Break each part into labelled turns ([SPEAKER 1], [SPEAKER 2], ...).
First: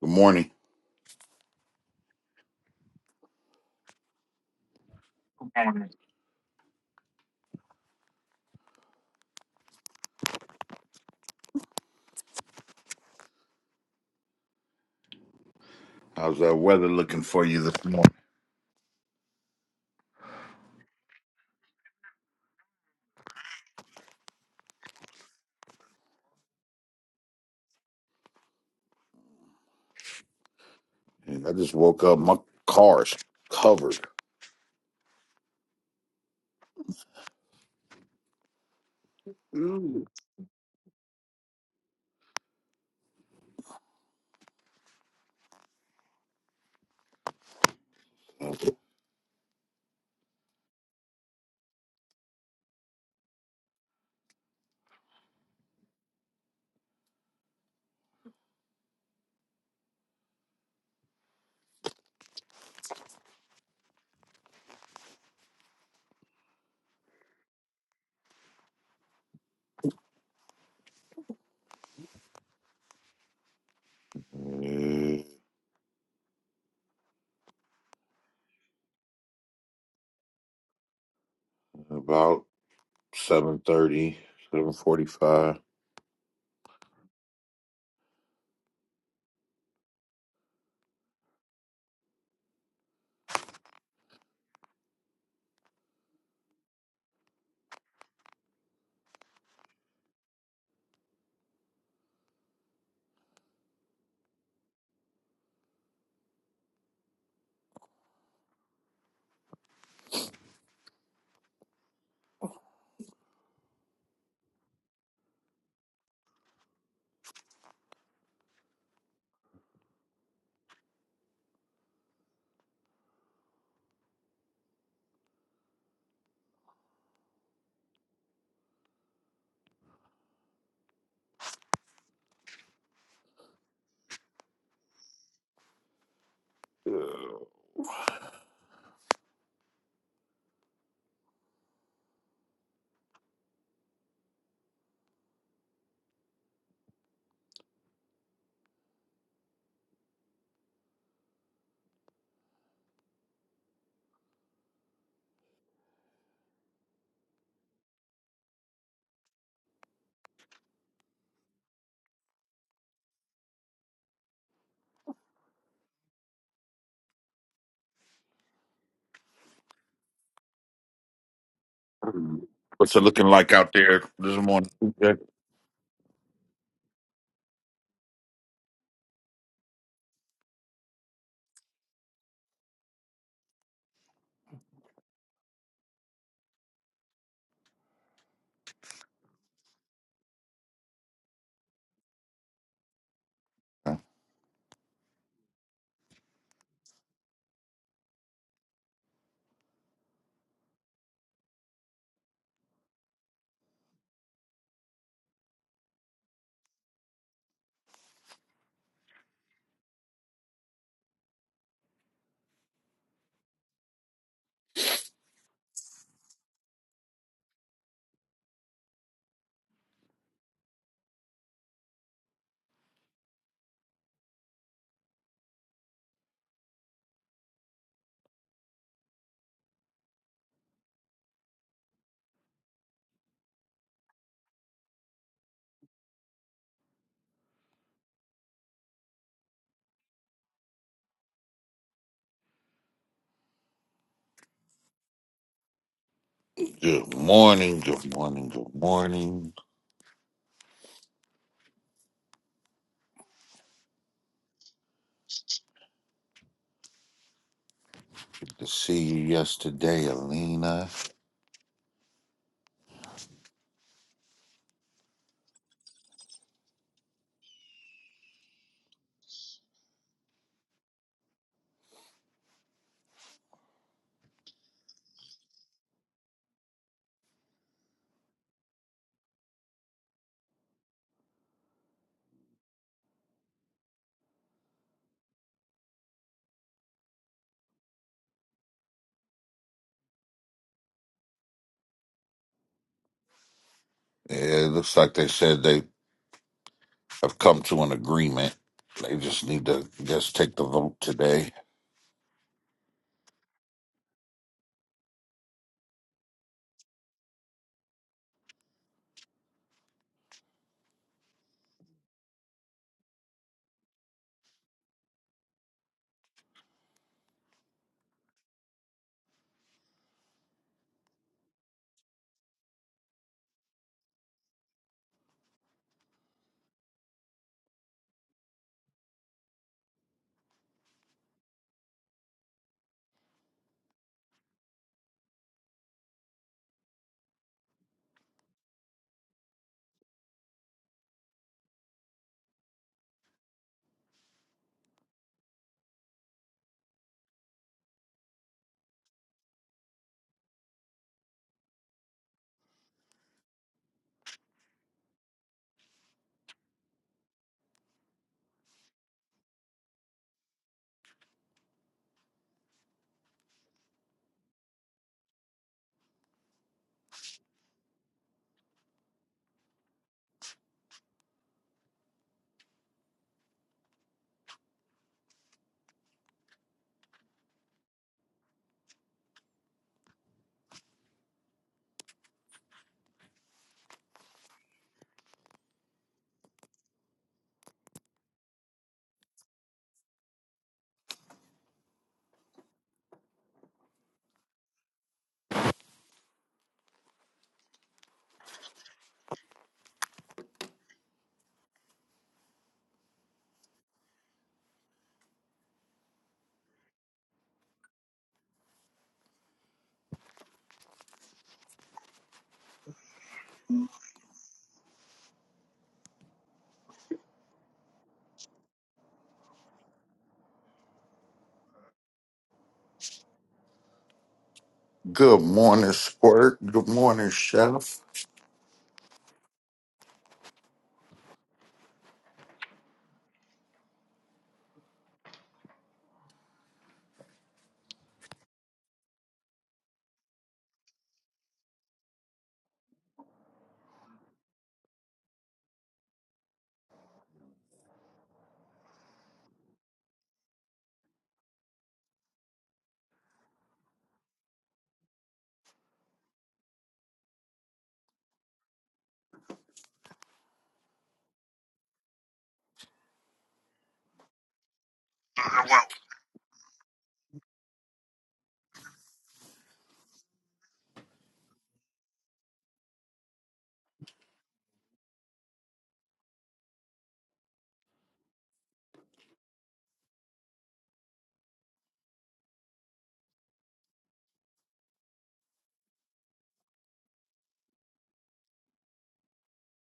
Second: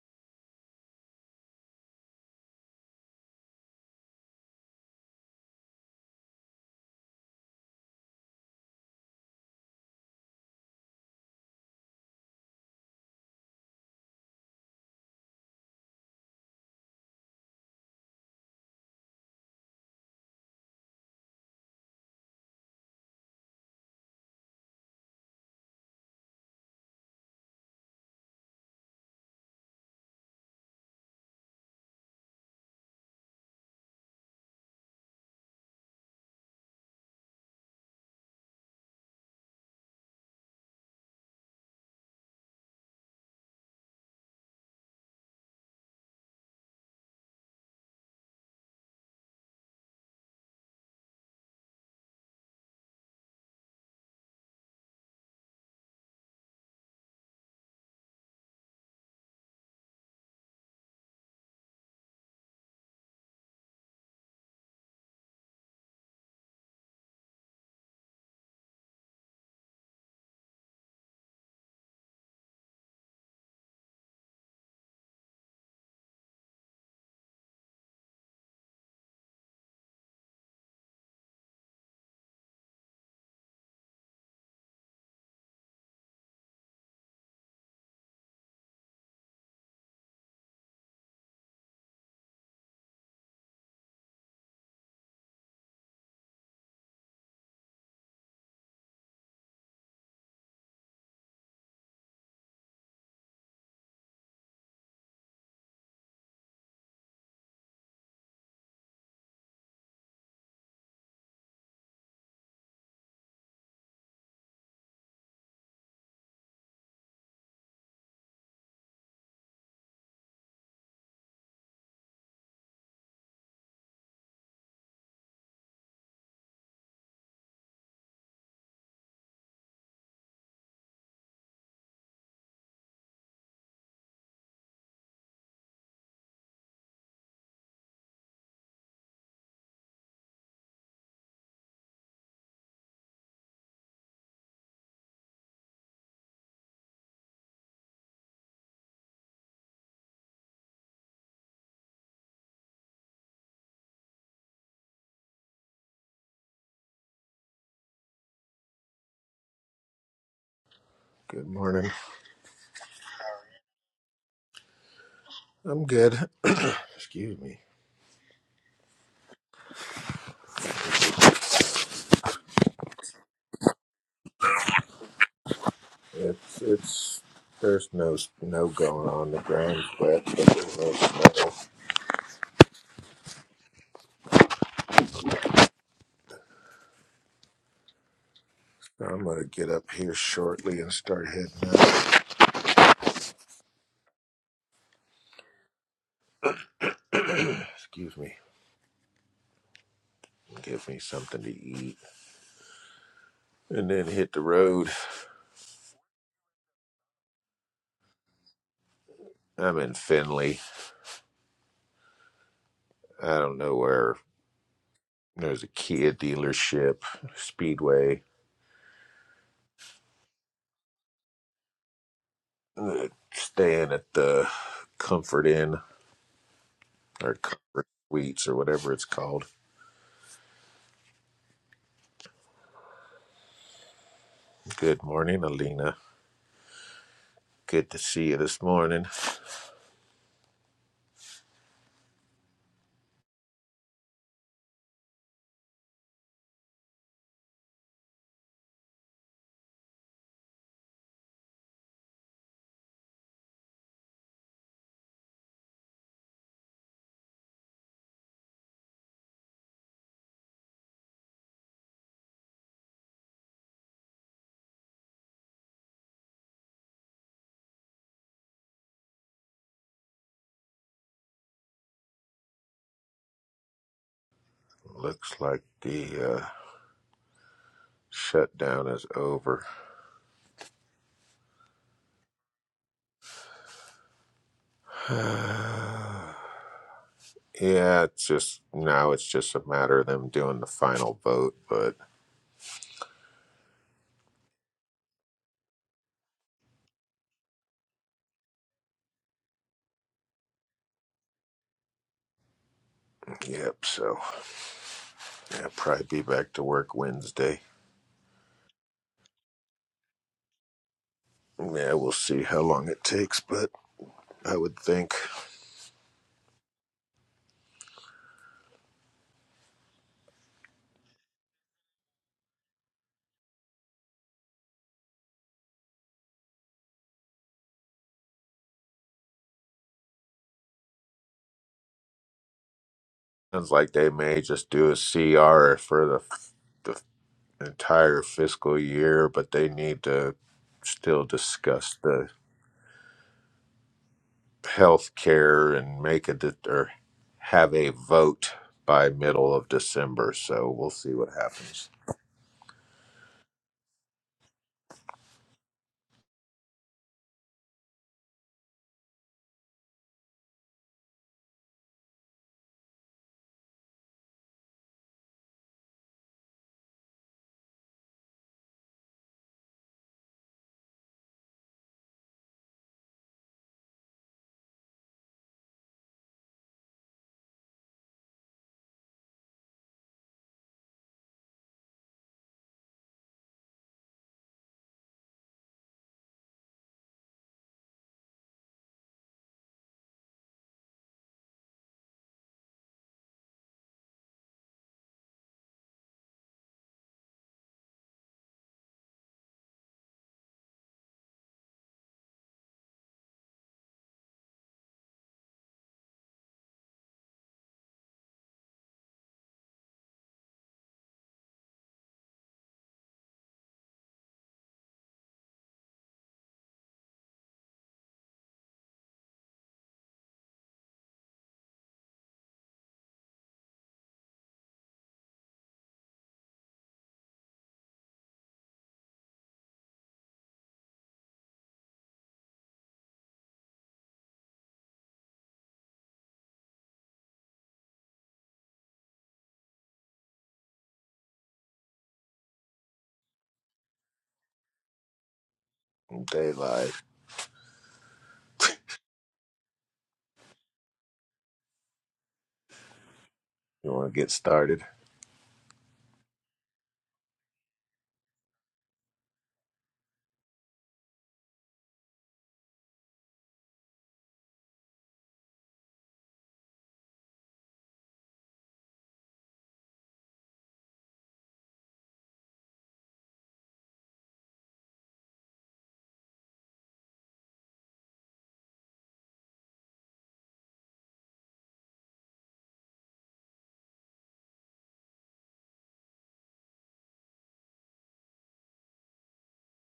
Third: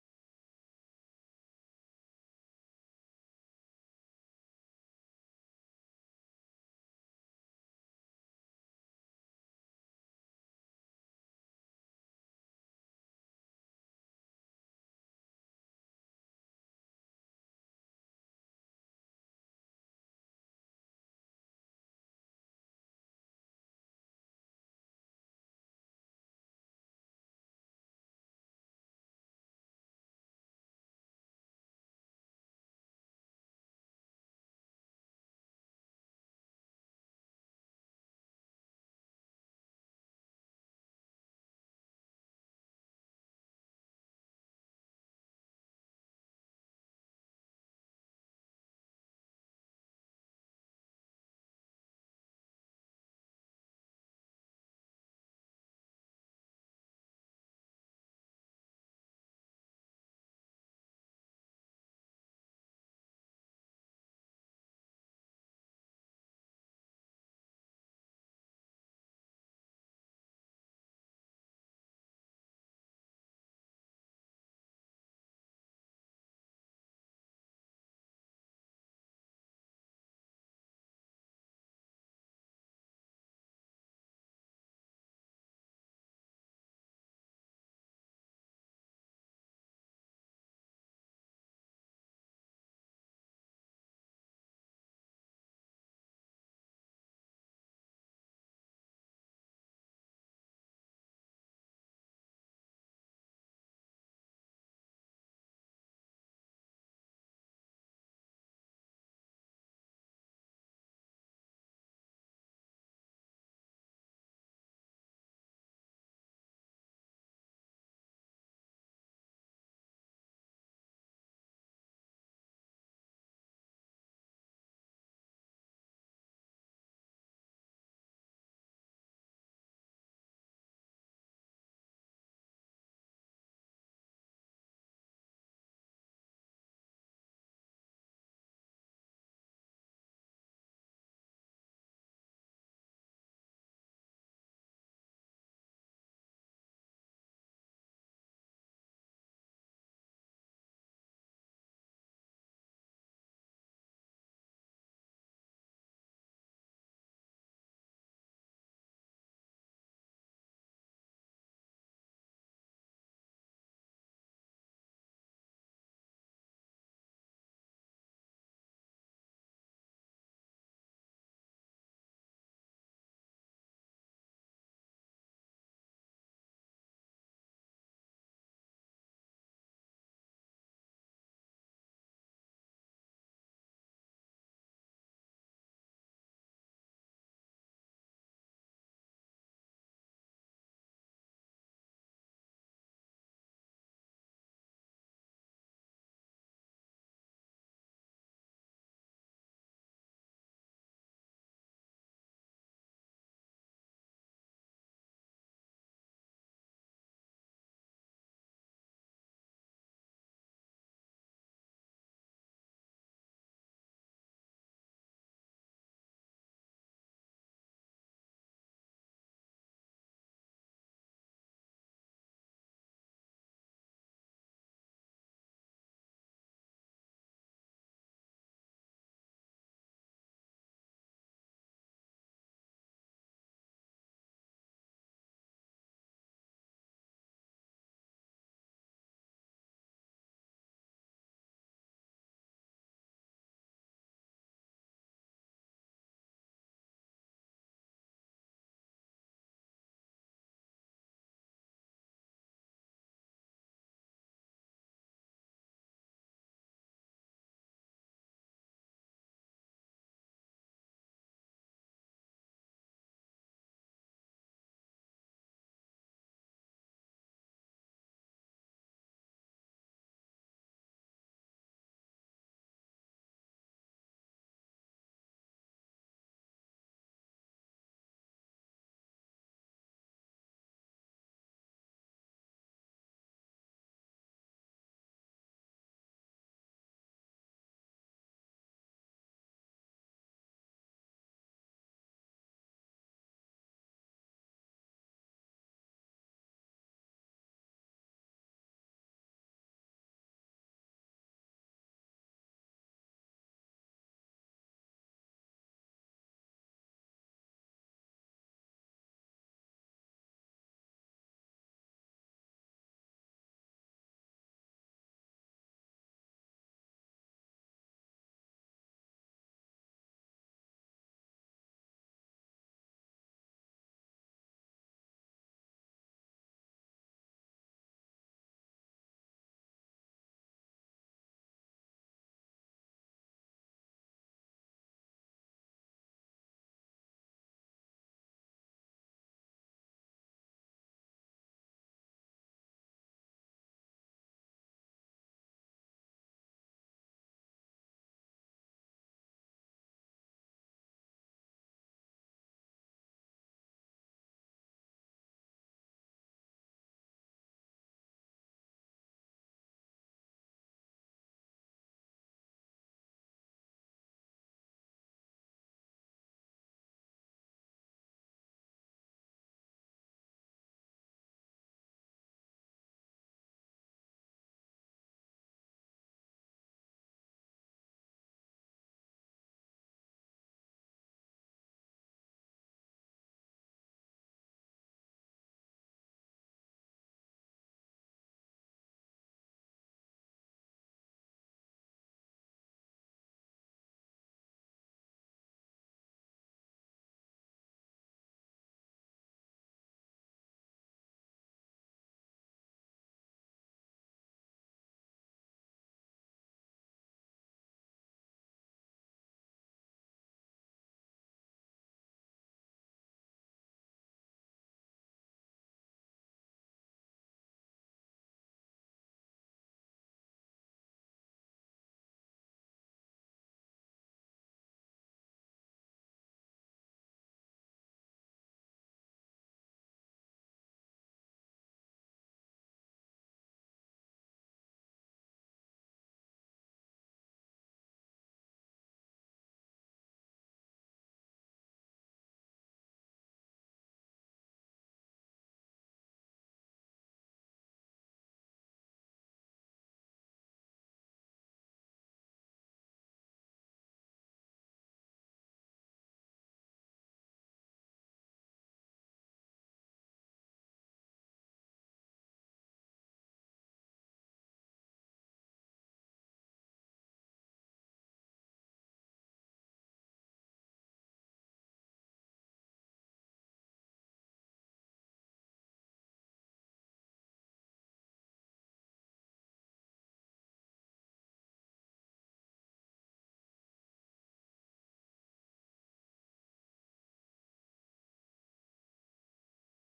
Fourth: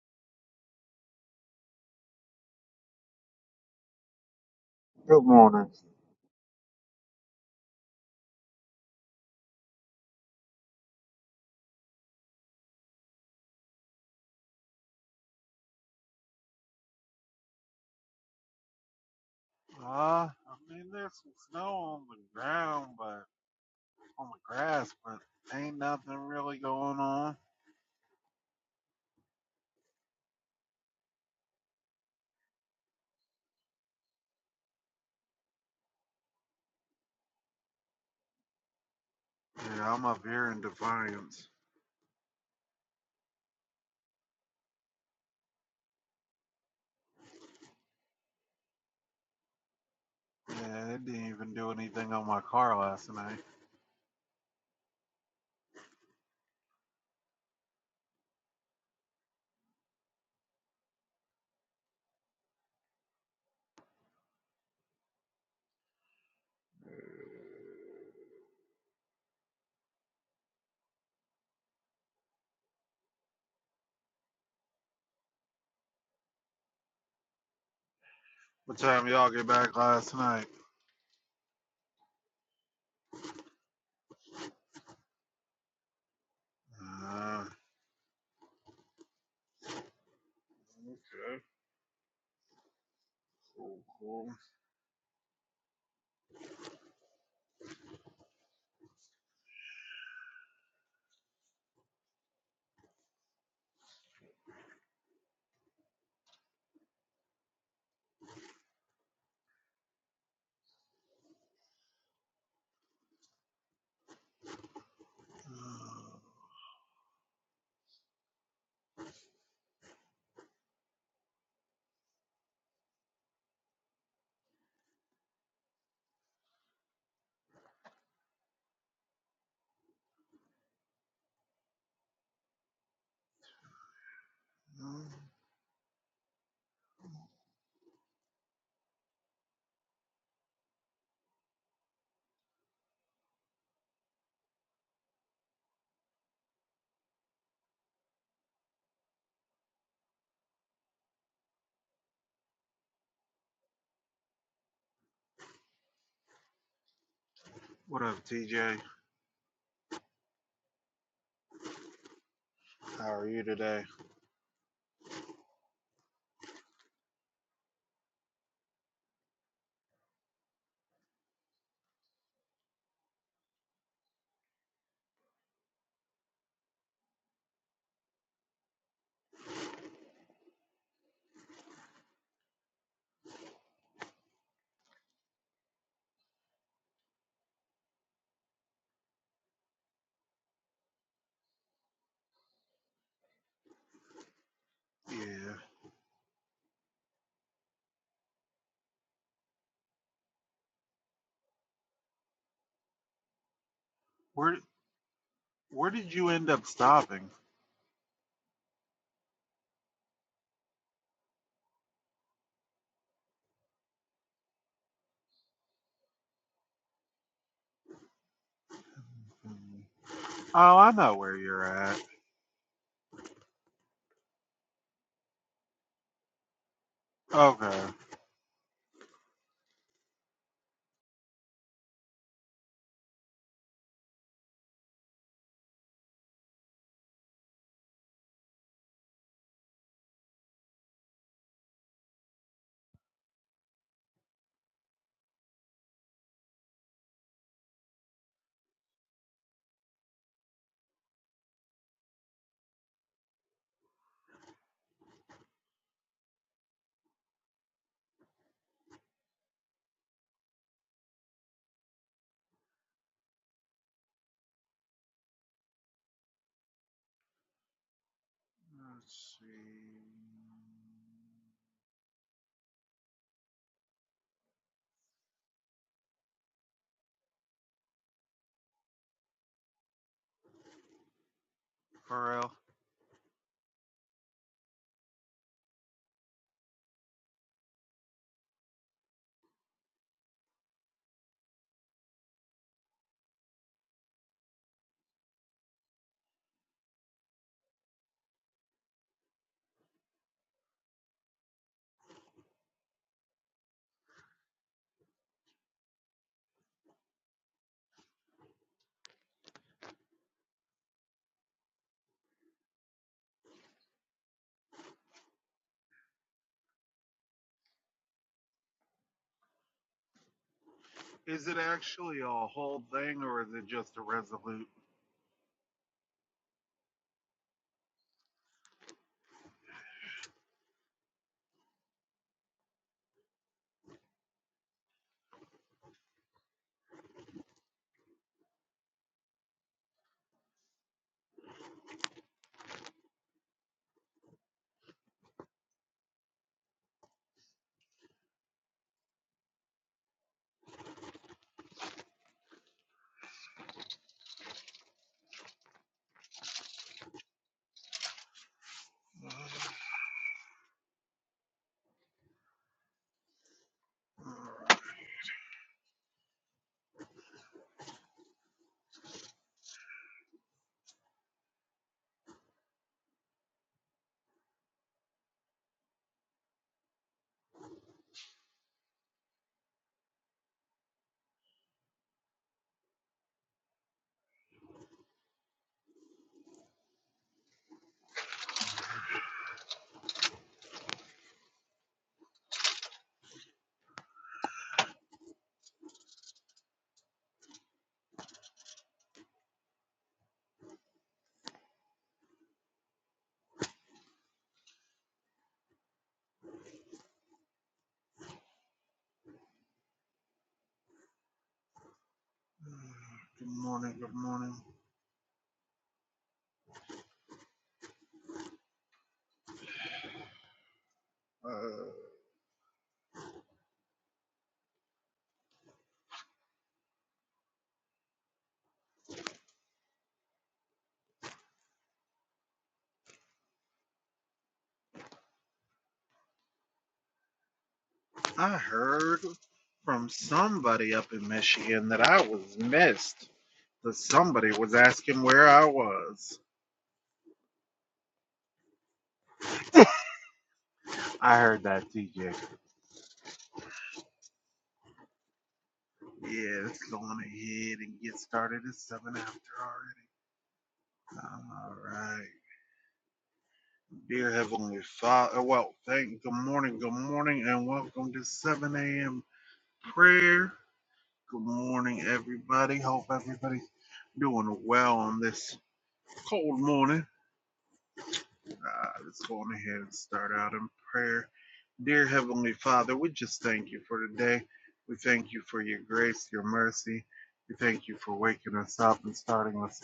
[SPEAKER 1] Good morning.
[SPEAKER 2] Good morning.
[SPEAKER 1] How's that weather looking for you this morning?
[SPEAKER 2] Uh, I mean, there's some snow on the ground, but on the grass, but ain't nothing really going on.
[SPEAKER 1] Yeah, I just woke up. My car's covered.
[SPEAKER 2] Yeah, I'm
[SPEAKER 1] Ooh.
[SPEAKER 2] up here in Defiance. Yeah, it didn't even do anything on my car last night.
[SPEAKER 1] Yeah,
[SPEAKER 2] What time y'all get back last night?
[SPEAKER 1] about seven thirty, seven forty-five.
[SPEAKER 2] Uh, okay, cool, cool. Mm, What up, TJ?
[SPEAKER 3] Good morning.
[SPEAKER 2] How are you today?
[SPEAKER 3] I'm good. Excuse me.
[SPEAKER 1] What's it looking like out there this morning? Good
[SPEAKER 3] It's it's there's no snow going on the ground yet, but there's no snow. I'm gonna get up here shortly and start heading
[SPEAKER 2] Yeah.
[SPEAKER 3] out. Excuse me. Give me something to eat and then hit the
[SPEAKER 2] Where
[SPEAKER 3] road.
[SPEAKER 2] Where did you end up stopping?
[SPEAKER 3] I'm in Findlay. I don't know where there's a Kia dealership, Speedway,
[SPEAKER 2] Mm. Oh, I know where you're at.
[SPEAKER 3] uh, staying at the Comfort Inn or
[SPEAKER 2] Okay.
[SPEAKER 3] Comfort Suites or whatever it's called. Good morning, Alina. Good to see you this morning.
[SPEAKER 1] Good morning, good morning, good morning. Good to see you yesterday, Alina.
[SPEAKER 2] Let's see.
[SPEAKER 3] Looks like the uh, shutdown is over.
[SPEAKER 2] Pharrell.
[SPEAKER 3] yeah, it's just now it's just a matter of them doing the final vote. But
[SPEAKER 1] Yeah, it looks like they said they have come to an agreement. They just need to just take the vote today.
[SPEAKER 3] yep, so yeah, probably be back to work Wednesday. Yeah, we'll see how long it takes, but I would think
[SPEAKER 2] Is it actually a whole thing or is it just a resolute?
[SPEAKER 3] sounds like they may just do a CR for the the entire fiscal year, but they need to still discuss the health care and make a de- or have a vote by middle of December. So we'll see what happens.
[SPEAKER 2] Good morning, good morning. Uh,
[SPEAKER 1] Good morning, Squirt. Good morning, Chef.
[SPEAKER 2] I heard from somebody up in Michigan that I was missed. That somebody was asking where I was.
[SPEAKER 3] Daylight.
[SPEAKER 2] I heard that, TJ.
[SPEAKER 3] You want to get started?
[SPEAKER 2] Yeah, let's go on ahead and get started. It's 7 after already. All right. Dear Heavenly Father, well, thank good morning, good morning, and welcome to 7 a.m. prayer. Good morning, everybody. Hope everybody's doing well on this cold morning. Uh, let's go on ahead and start out in prayer. Dear Heavenly Father, we just thank you for today. We thank you for your grace, your mercy. We thank you for waking us up and starting us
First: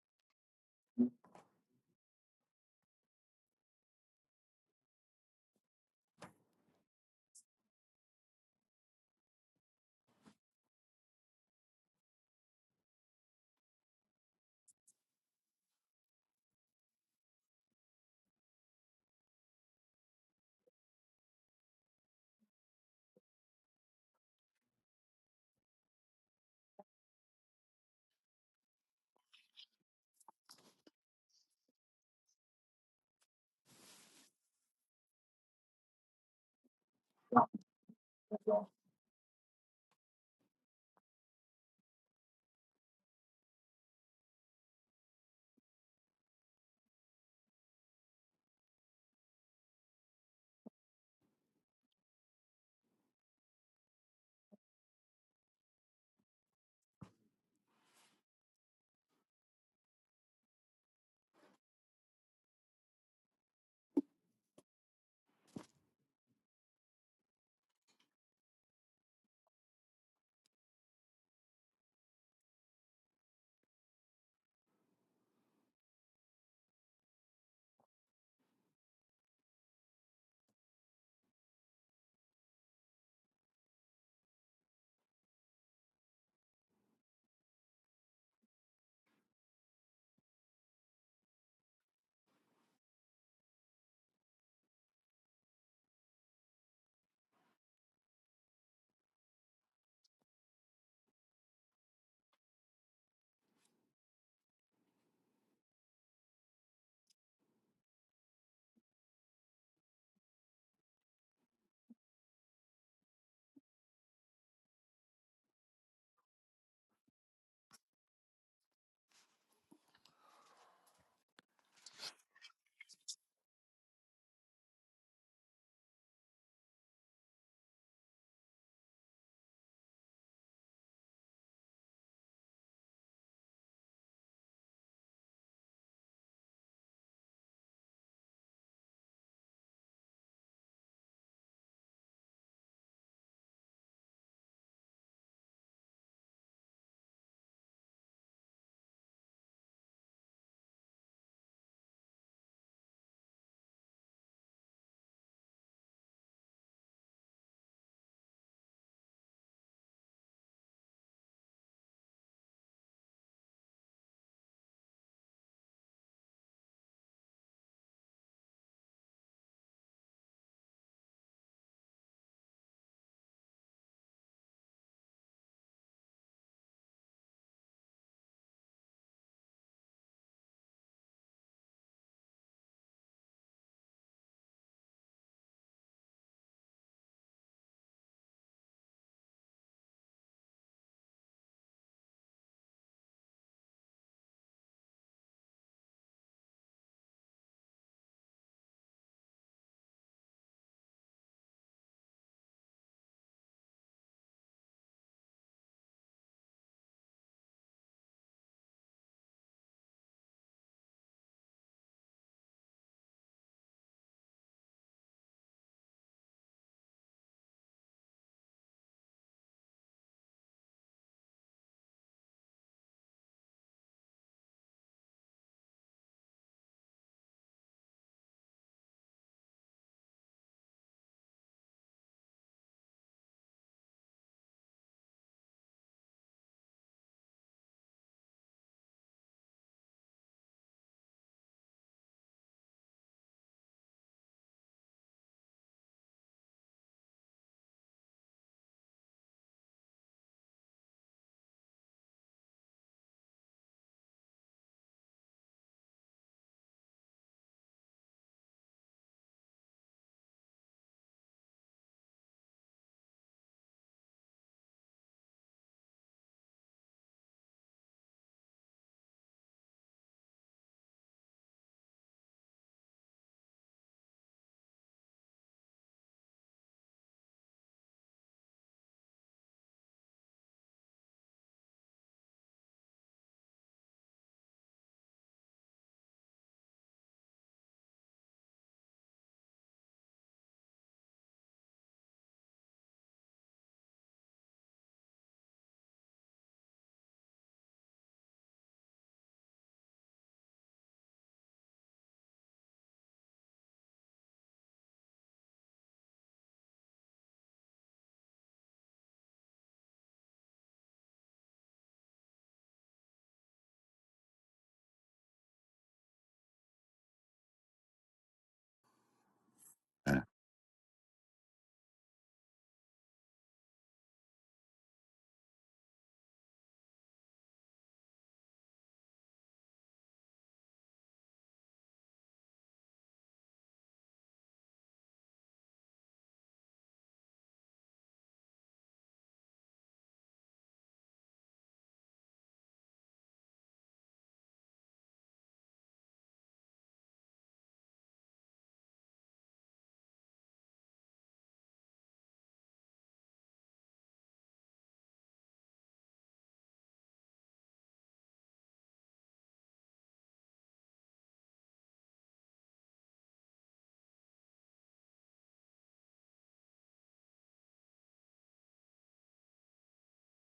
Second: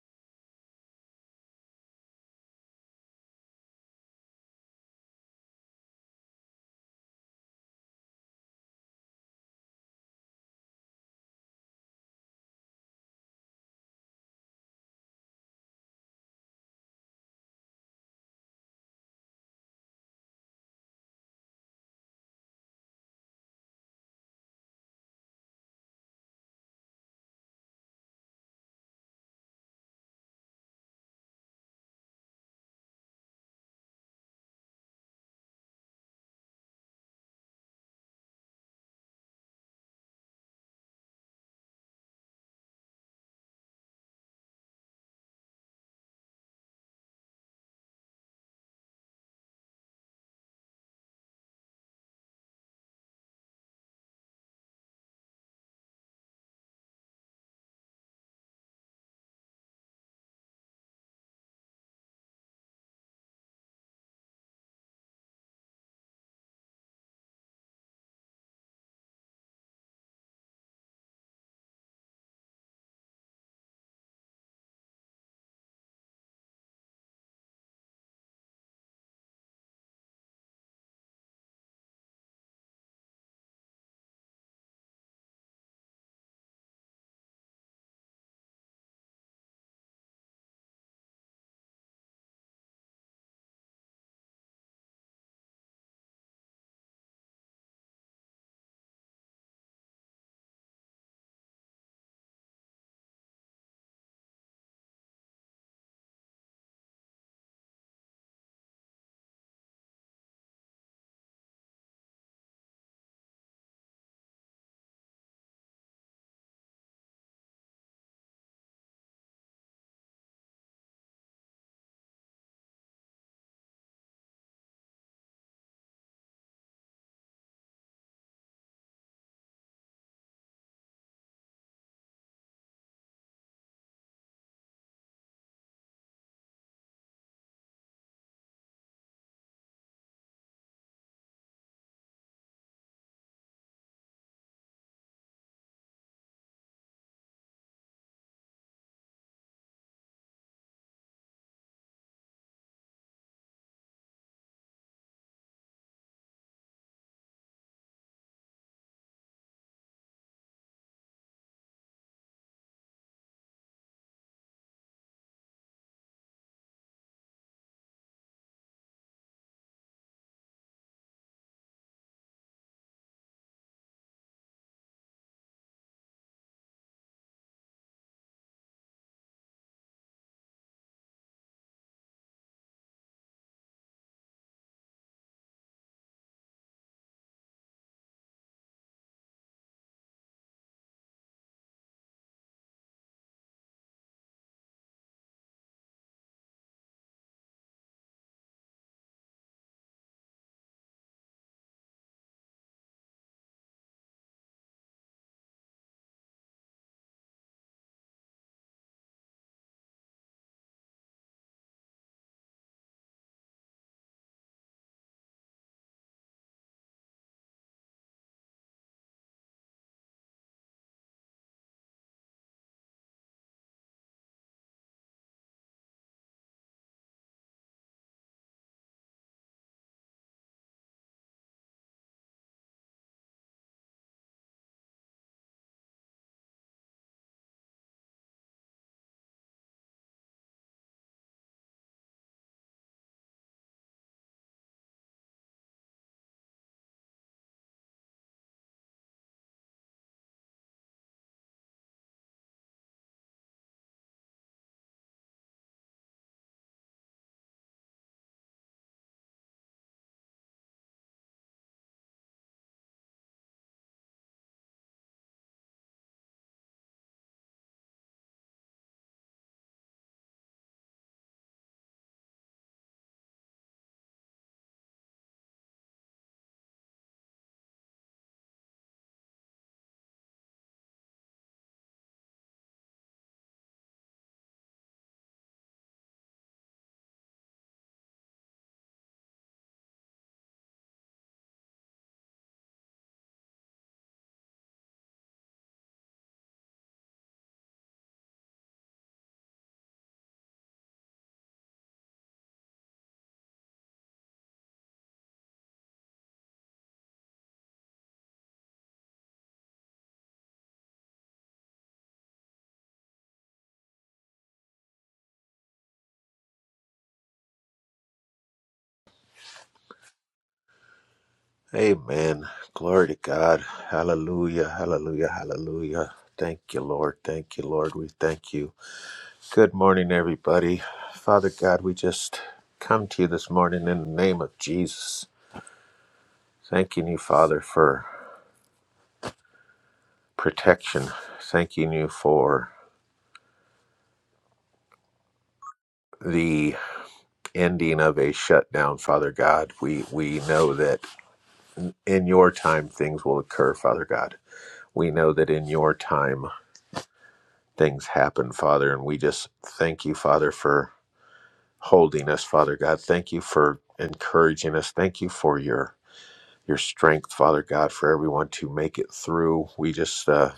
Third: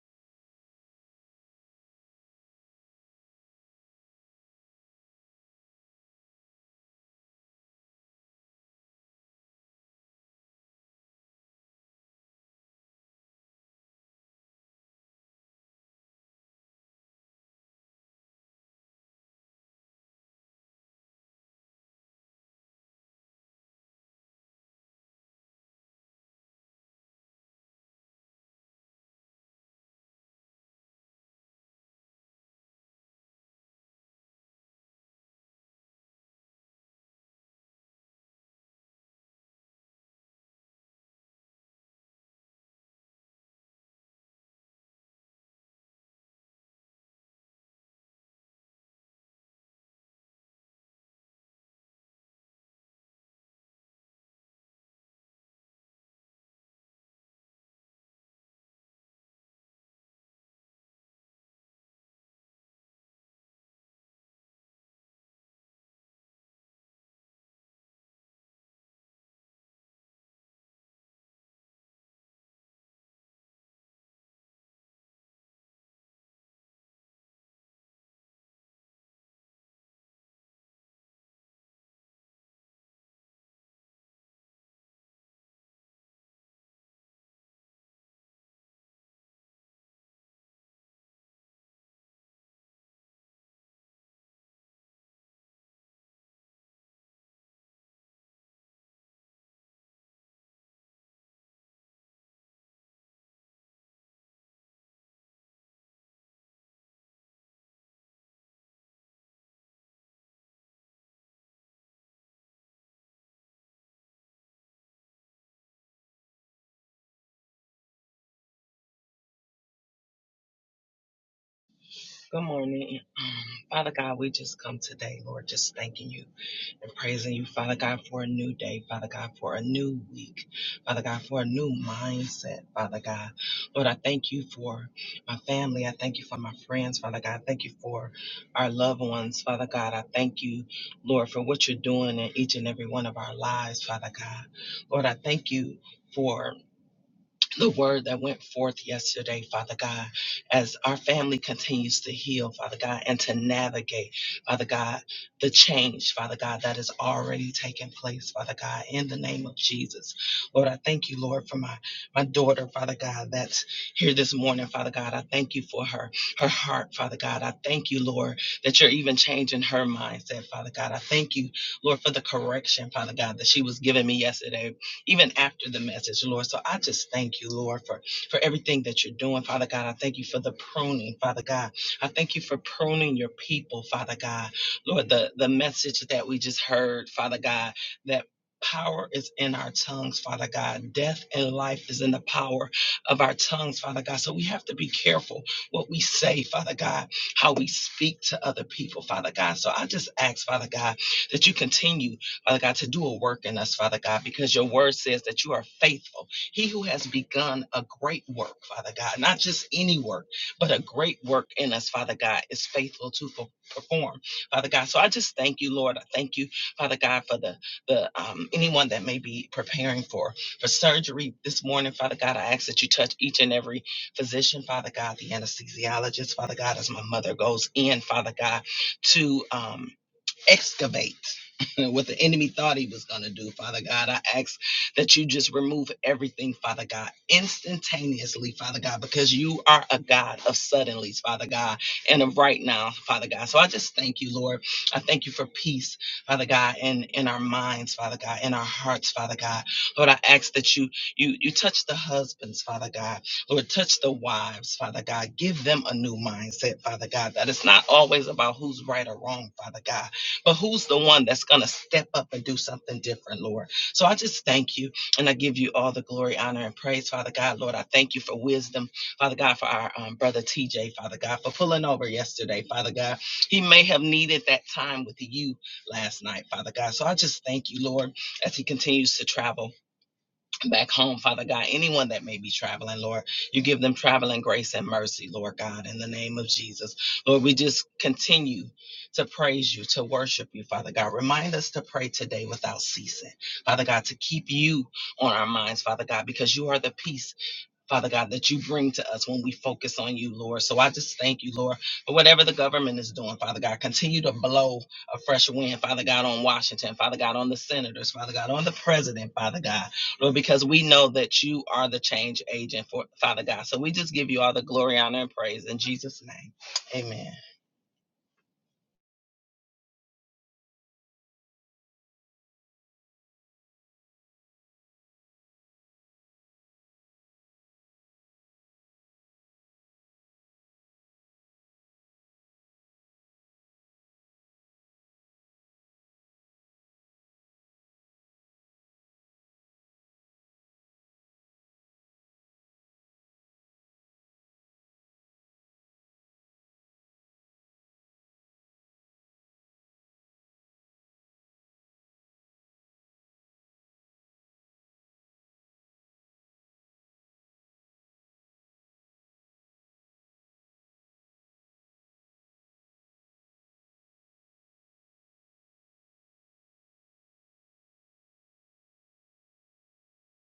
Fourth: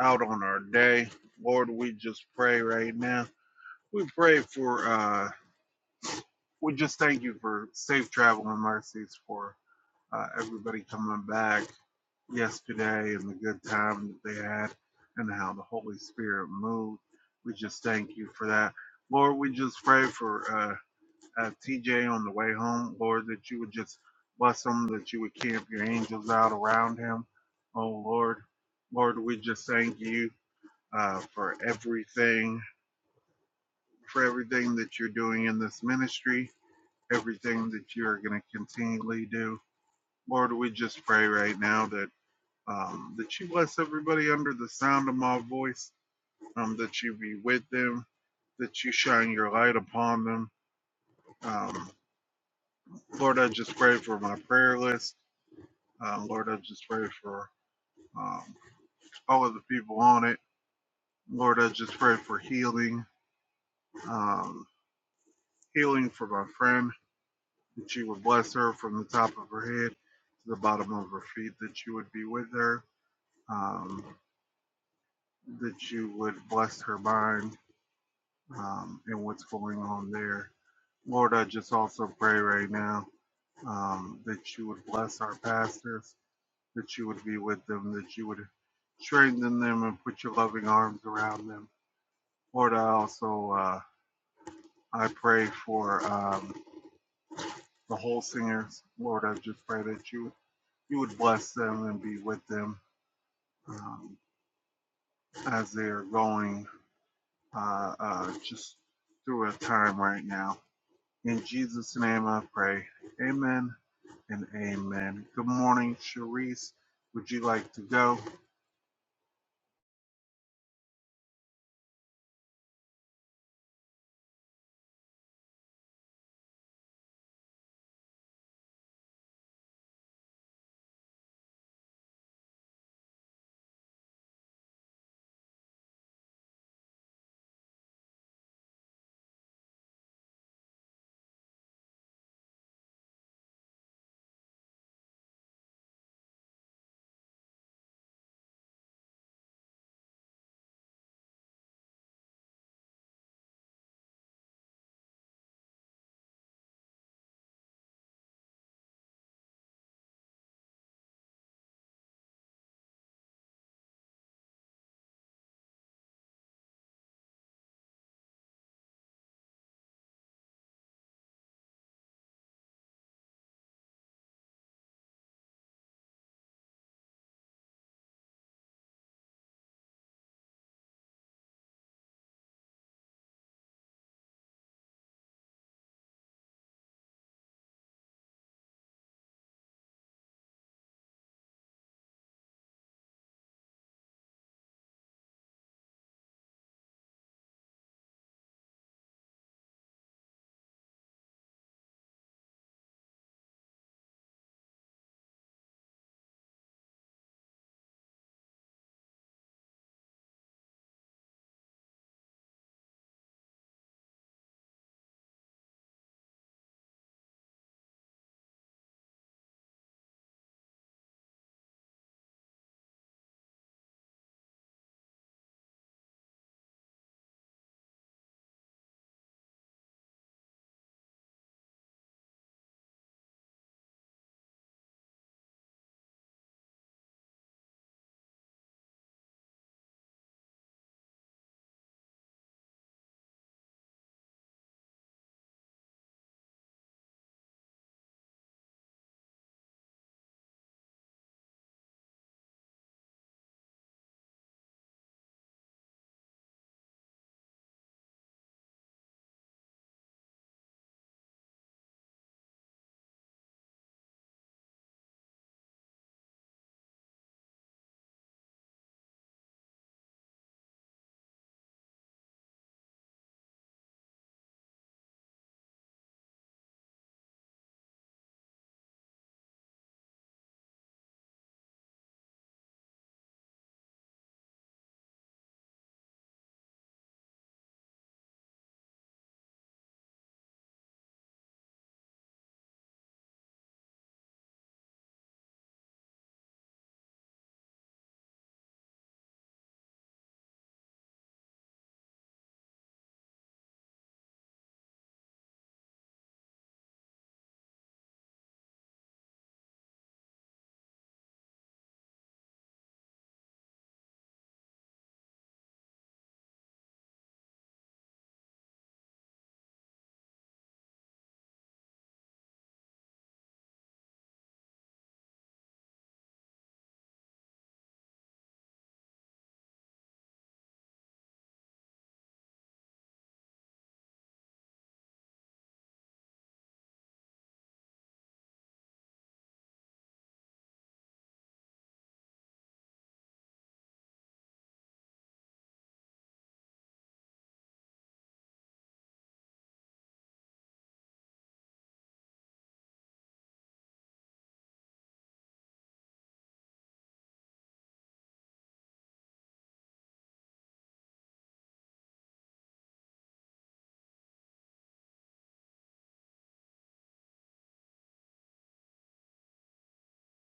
[SPEAKER 2] out on our day. Lord, we just pray right now. We pray for uh we just thank you for safe travel and mercies for uh, everybody coming back yesterday and the good time that they had and how the Holy Spirit moved. We just thank you for that. Lord, we just pray for uh, uh, TJ on the way home, Lord, that you would just bless him, that you would camp your angels out around him. Oh, Lord. Lord, we just thank you uh, for everything, for everything that you're doing in this ministry everything that you're going to continually do. Lord, we just pray right now that um, that you bless everybody under the sound of my voice, um, that you be with them, that you shine your light upon them. Um, Lord, I just pray for my prayer list. Uh, Lord, I just pray for um, all of the people on it. Lord, I just pray for healing, um, healing for my friend, that you would bless her from the top of her head to the bottom of her feet, that you would be with her um, that you would bless her mind um, and what's going on there. Lord, I just also pray right now um, that you would bless our pastors, that you would be with them, that you would strengthen them and put your loving arms around them. Lord, I also uh, I pray for um, the whole singers. Lord, I just pray that you you would bless them and be with them um, as they are going. uh, uh, just through a time right now. In Jesus' name I pray. Amen and amen. Good morning, Sharice. Would you like to go?
[SPEAKER 4] Good morning. Father God, we just come today, Lord, just thanking you and praising you, Father God, for a new day, Father God, for a new week, Father God, for a new mindset, Father God. Lord, I thank you for my family. I thank you for my friends, Father God. I thank you for our loved ones, Father God. I thank you, Lord, for what you're doing in each and every one of our lives, Father God. Lord, I thank you for the word that went forth yesterday, Father God, as our family continues to heal, Father God, and to navigate, Father God, the change, Father God, that is already taking place, Father God, in the name of Jesus. Lord, I thank you, Lord, for my, my daughter, Father God, that's here this morning, Father God. I thank you for her, her heart, Father God. I thank you, Lord, that you're even changing her mindset, Father God. I thank you, Lord, for the correction, Father God, that she was giving me yesterday even after the message, Lord. So I just thank you, Lord, for, for everything that you're doing, Father God. I thank you for the pruning, Father God. I thank you for pruning your people, Father God. Lord, the, the message that we just heard, Father God, that Power is in our tongues, Father God. Death and life is in the power of our tongues, Father God. So we have to be careful what we say, Father God, how we speak to other people, Father God. So I just ask, Father God, that you continue Father God, to do a work in us, Father God, because your word says that you are faithful. He who has begun a great work, Father God, not just any work, but a great work in us, Father God, is faithful to per- perform, Father God. So I just thank you, Lord. I thank you, Father God, for the the um, anyone that may be preparing for for surgery this morning, Father God. I ask that you touch each and every physician, Father God, the anesthesiologist, Father God, as my mother goes in, Father God, to um, excavate what the enemy thought he was going to do, Father God. I ask that you just remove everything, Father God, instantaneously, Father God, because you are a God of suddenlies, Father God, and of right now, Father God. So I just thank you, Lord. I thank you for peace, Father God, in, in our minds, Father God, in our hearts, Father God. Lord, I ask that you you you touch the husbands, Father God. Lord, touch the wives, Father God. Give them a new mindset, Father God, that it's not always about who's right or wrong, Father God but who's the one that's going to step up and do something different, Lord? So I just thank you and I give you all the glory, honor, and praise, Father God. Lord, I thank you for wisdom, Father God, for our um, brother TJ, Father God, for pulling over yesterday, Father God. He may have needed that time with you last night, Father God. So I just thank you, Lord, as he continues to travel back home, Father God. Anyone that may be traveling, Lord, you give them traveling grace and mercy, Lord God, in the name of Jesus. Lord, we just continue to praise you, to worship you, Father God. Remind us to pray today without ceasing, Father God, to keep you on our minds, Father God, because you are the peace Father God, that you bring to us when we focus on you, Lord. So I just thank you, Lord, for whatever the government is doing, Father God. Continue to blow a fresh wind, Father God, on Washington, Father God, on the senators, Father God, on the president, Father God, Lord, because we know that you are the change agent, for Father God. So we just give you all the glory, honor, and praise in Jesus' name. Amen.
[SPEAKER 1] And
[SPEAKER 3] Amen. Glory to God. Hallelujah. Hallelujah. Hallelujah. Thank you, Lord. Thank you, Lord. We thank you. Good morning, everybody. Father God, we just come to you this morning in the name of Jesus. Thanking you, Father, for protection. Thanking you for the ending of a shutdown, Father God. We we know that in your time things will occur, Father God. We know that in your time things happen, Father, and we just thank you, Father, for holding us, Father God. Thank you for encouraging us. Thank you for your your strength, Father God, for everyone to make it through. We just uh,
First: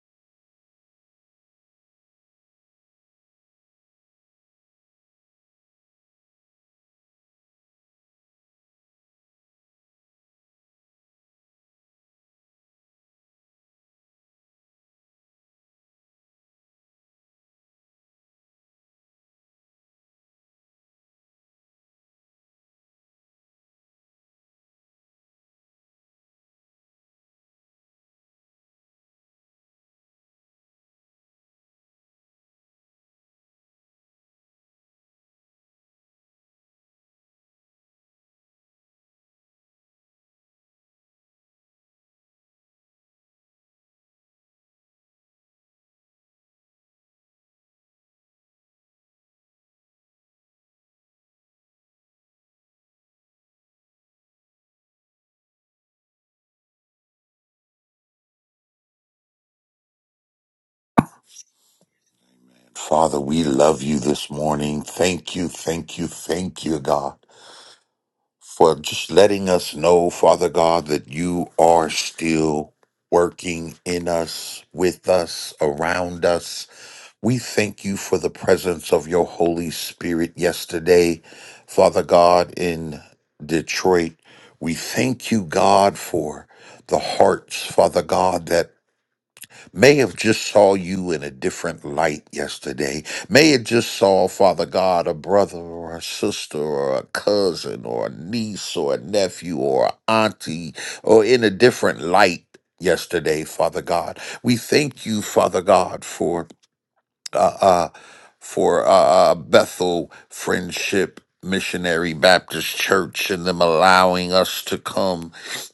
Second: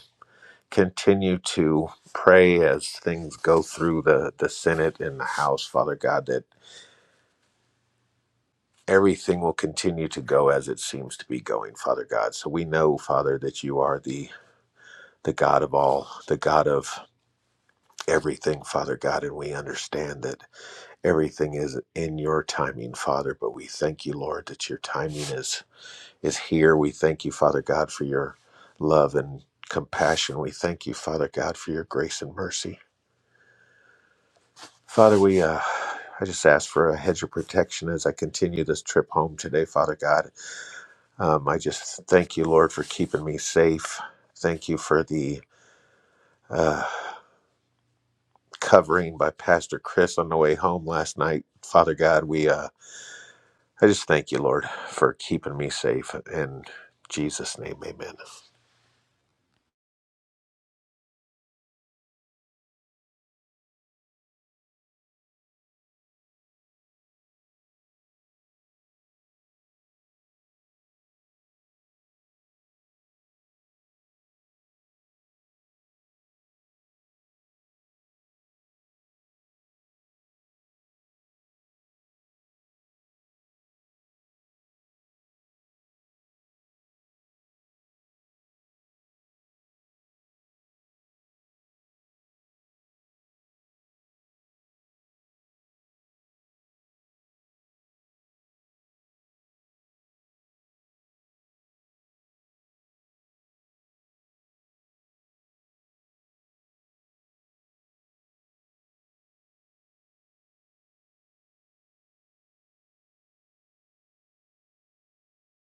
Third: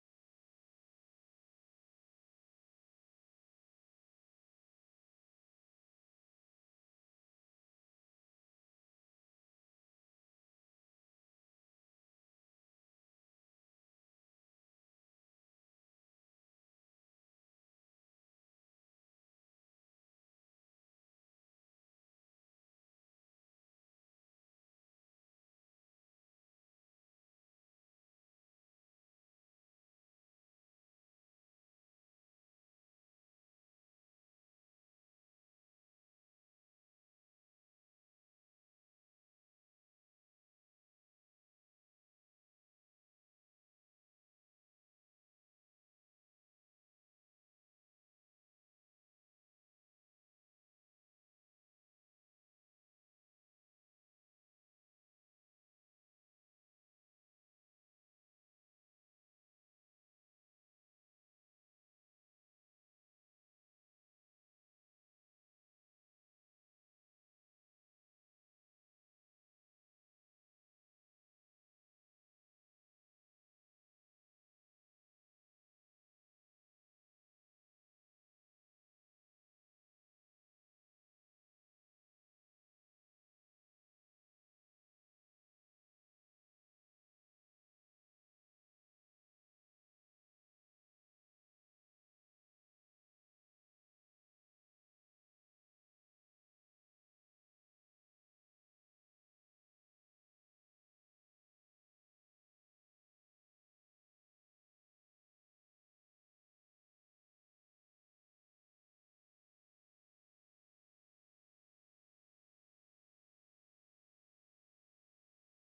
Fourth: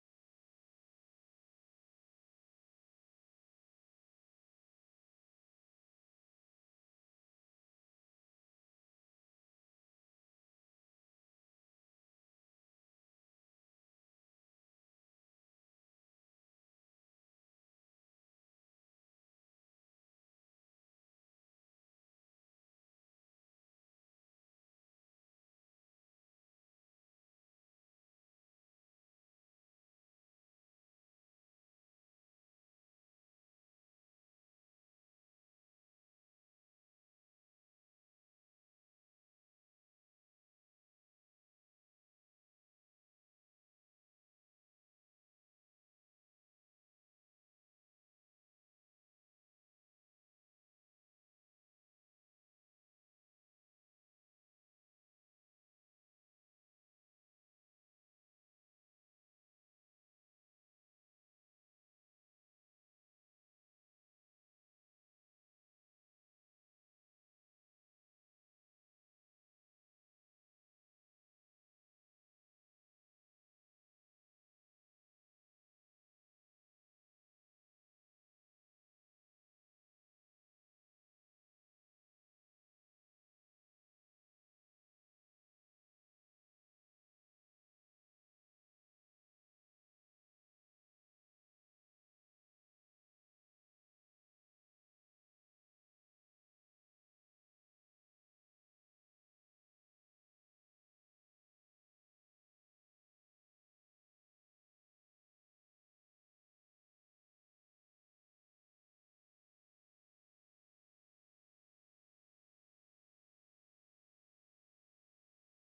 [SPEAKER 3] continue to pray as things go through the the Senate and the House, Father God, that everything will continue to go as it seems to be going, Father God. So we know, Father, that you are the the God of all, the God of everything, Father God, and we understand that everything is in your timing, Father, but we thank you, Lord, that your timing is is here. We thank you, Father God, for your love and compassion. We thank you, Father God, for your grace and mercy. Father, we uh I just ask for a hedge of protection as I continue this trip home today, Father God Um, I just thank you, Lord, for keeping me safe. Thank you for the uh, covering by Pastor Chris on the way home last night. Father God, we uh, I just thank you, Lord, for keeping me safe. In Jesus' name, amen.
[SPEAKER 1] Father, we love you this morning. Thank you, thank you, thank you, God, for just letting us know, Father God, that you are still working in us, with us, around us. We thank you for the presence of your Holy Spirit yesterday, Father God, in Detroit. We thank you, God, for the hearts, Father God, that may have just saw you in a different light yesterday may have just saw father god a brother or a sister or a cousin or a niece or a nephew or a auntie or in a different light yesterday father god we thank you father god for uh, uh, for uh, uh, Bethel Friendship Missionary Baptist Church and them allowing us to come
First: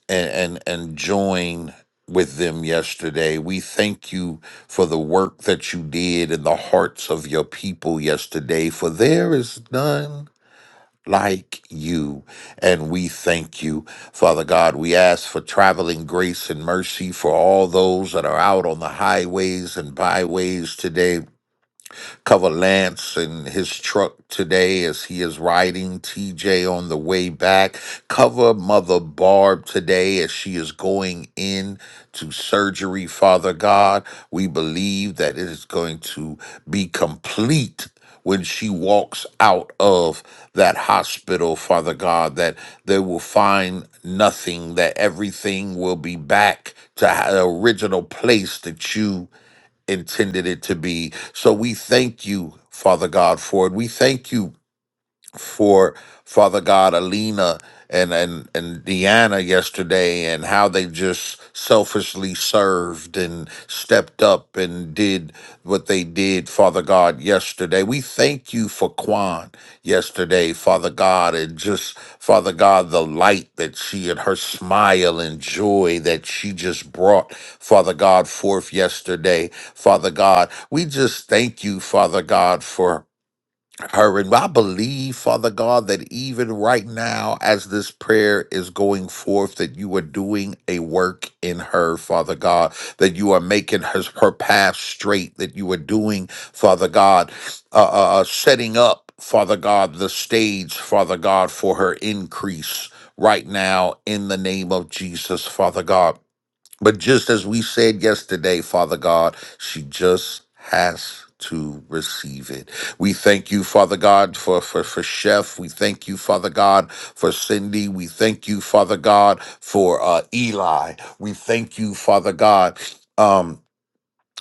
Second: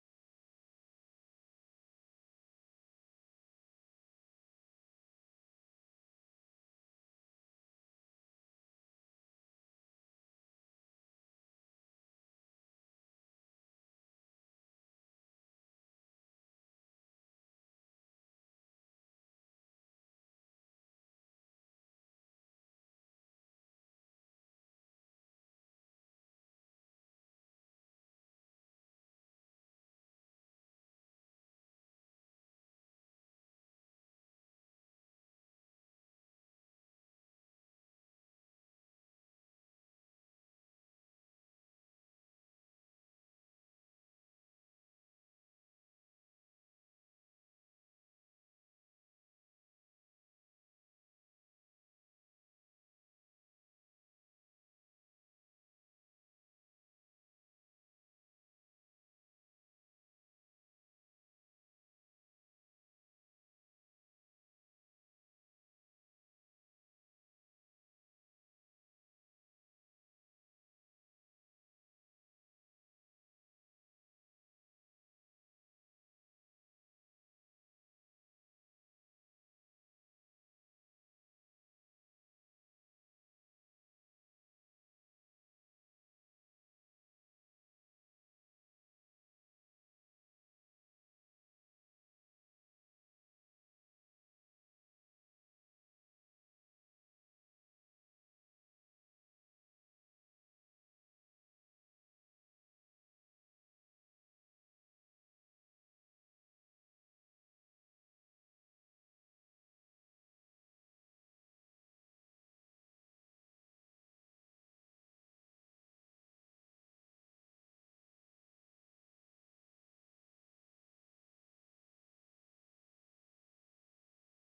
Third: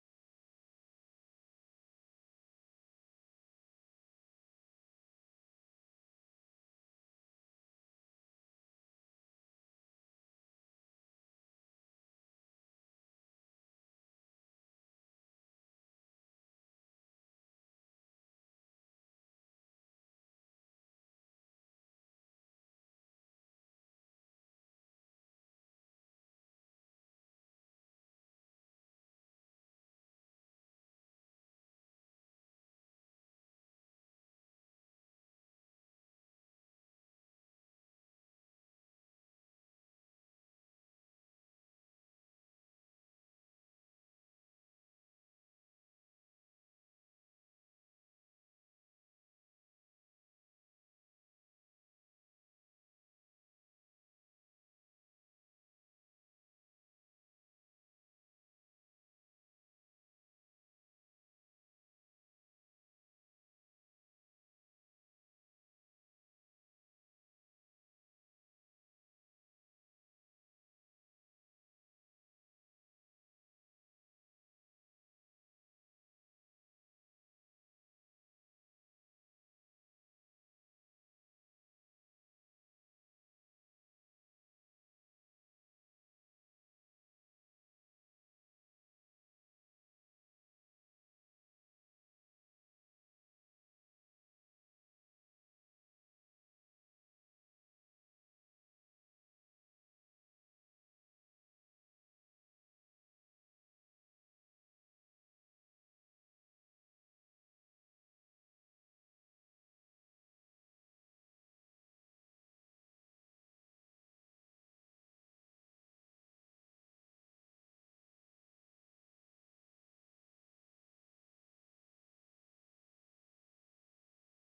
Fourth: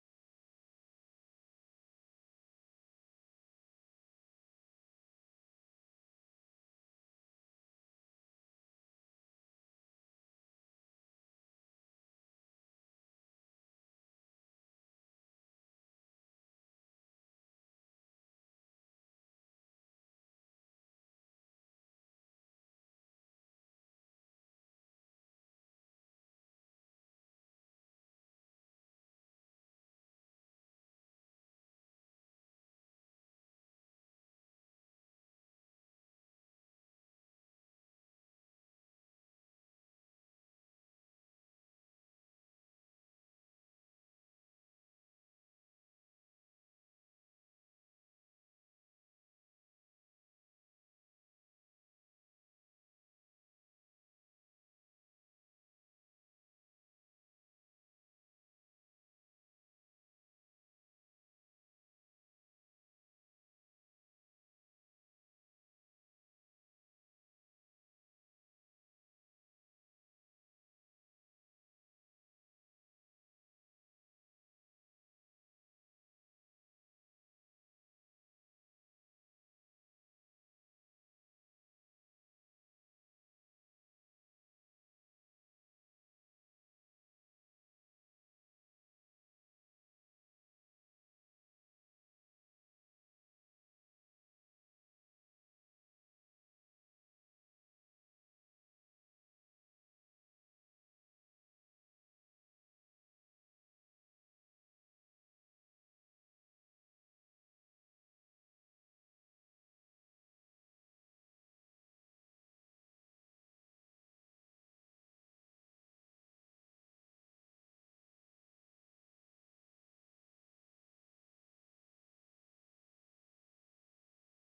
[SPEAKER 1] and, and, and join with them yesterday. We thank you for the work that you did in the hearts of your people yesterday, for there is none. Like you, and we thank you, Father God. We ask for traveling grace and mercy for all those that are out on the highways and byways today Cover Lance and his truck today as he is riding TJ on the way back. Cover Mother Barb today as she is going in to surgery, Father God. We believe that it is going to be complete when she walks out of that hospital, Father God, that they will find nothing, that everything will be back to the original place that you intended it to be. So we thank you, Father God, for it. We thank you for Father God, Alina and and and Deanna yesterday, and how they just selfishly served and stepped up and did what they did, Father God, yesterday. We thank you for Kwan yesterday, Father God, and just Father God, the light that she and her smile and joy that she just brought, Father God, forth yesterday, Father God. We just thank you, Father God, for her. And I believe, Father God, that even right now, as this prayer is going forth, that you are doing a work in her, Father God, that you are making her, her path straight, that you are doing, Father God, uh, uh, uh, setting up, Father God, the stage, Father God, for her increase right now in the name of Jesus, Father God. But just as we said yesterday, Father God, she just has to receive it. We thank you, Father God, for, for, for Chef. We thank you, Father God, for Cindy. We thank you, Father God, for uh, Eli. We thank you, Father God. Um,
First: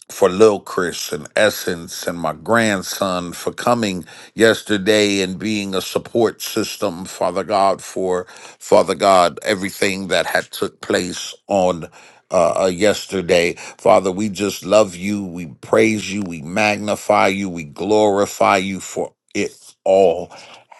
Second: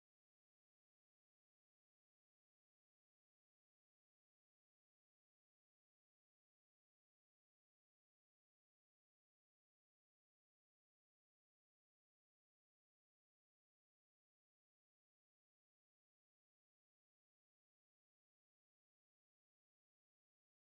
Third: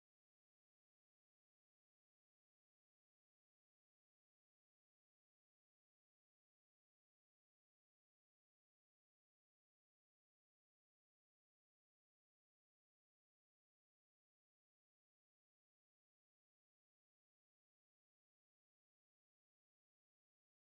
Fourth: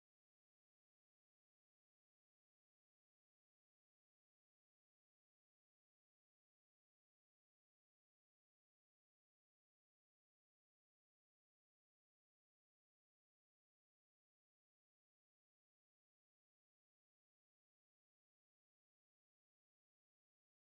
[SPEAKER 1] for Lil Chris and Essence and my grandson for coming yesterday and being a support system, Father God, for Father God, everything that had took place on uh, uh, yesterday. Father, we just love you. We praise you. We magnify you. We glorify you for it all.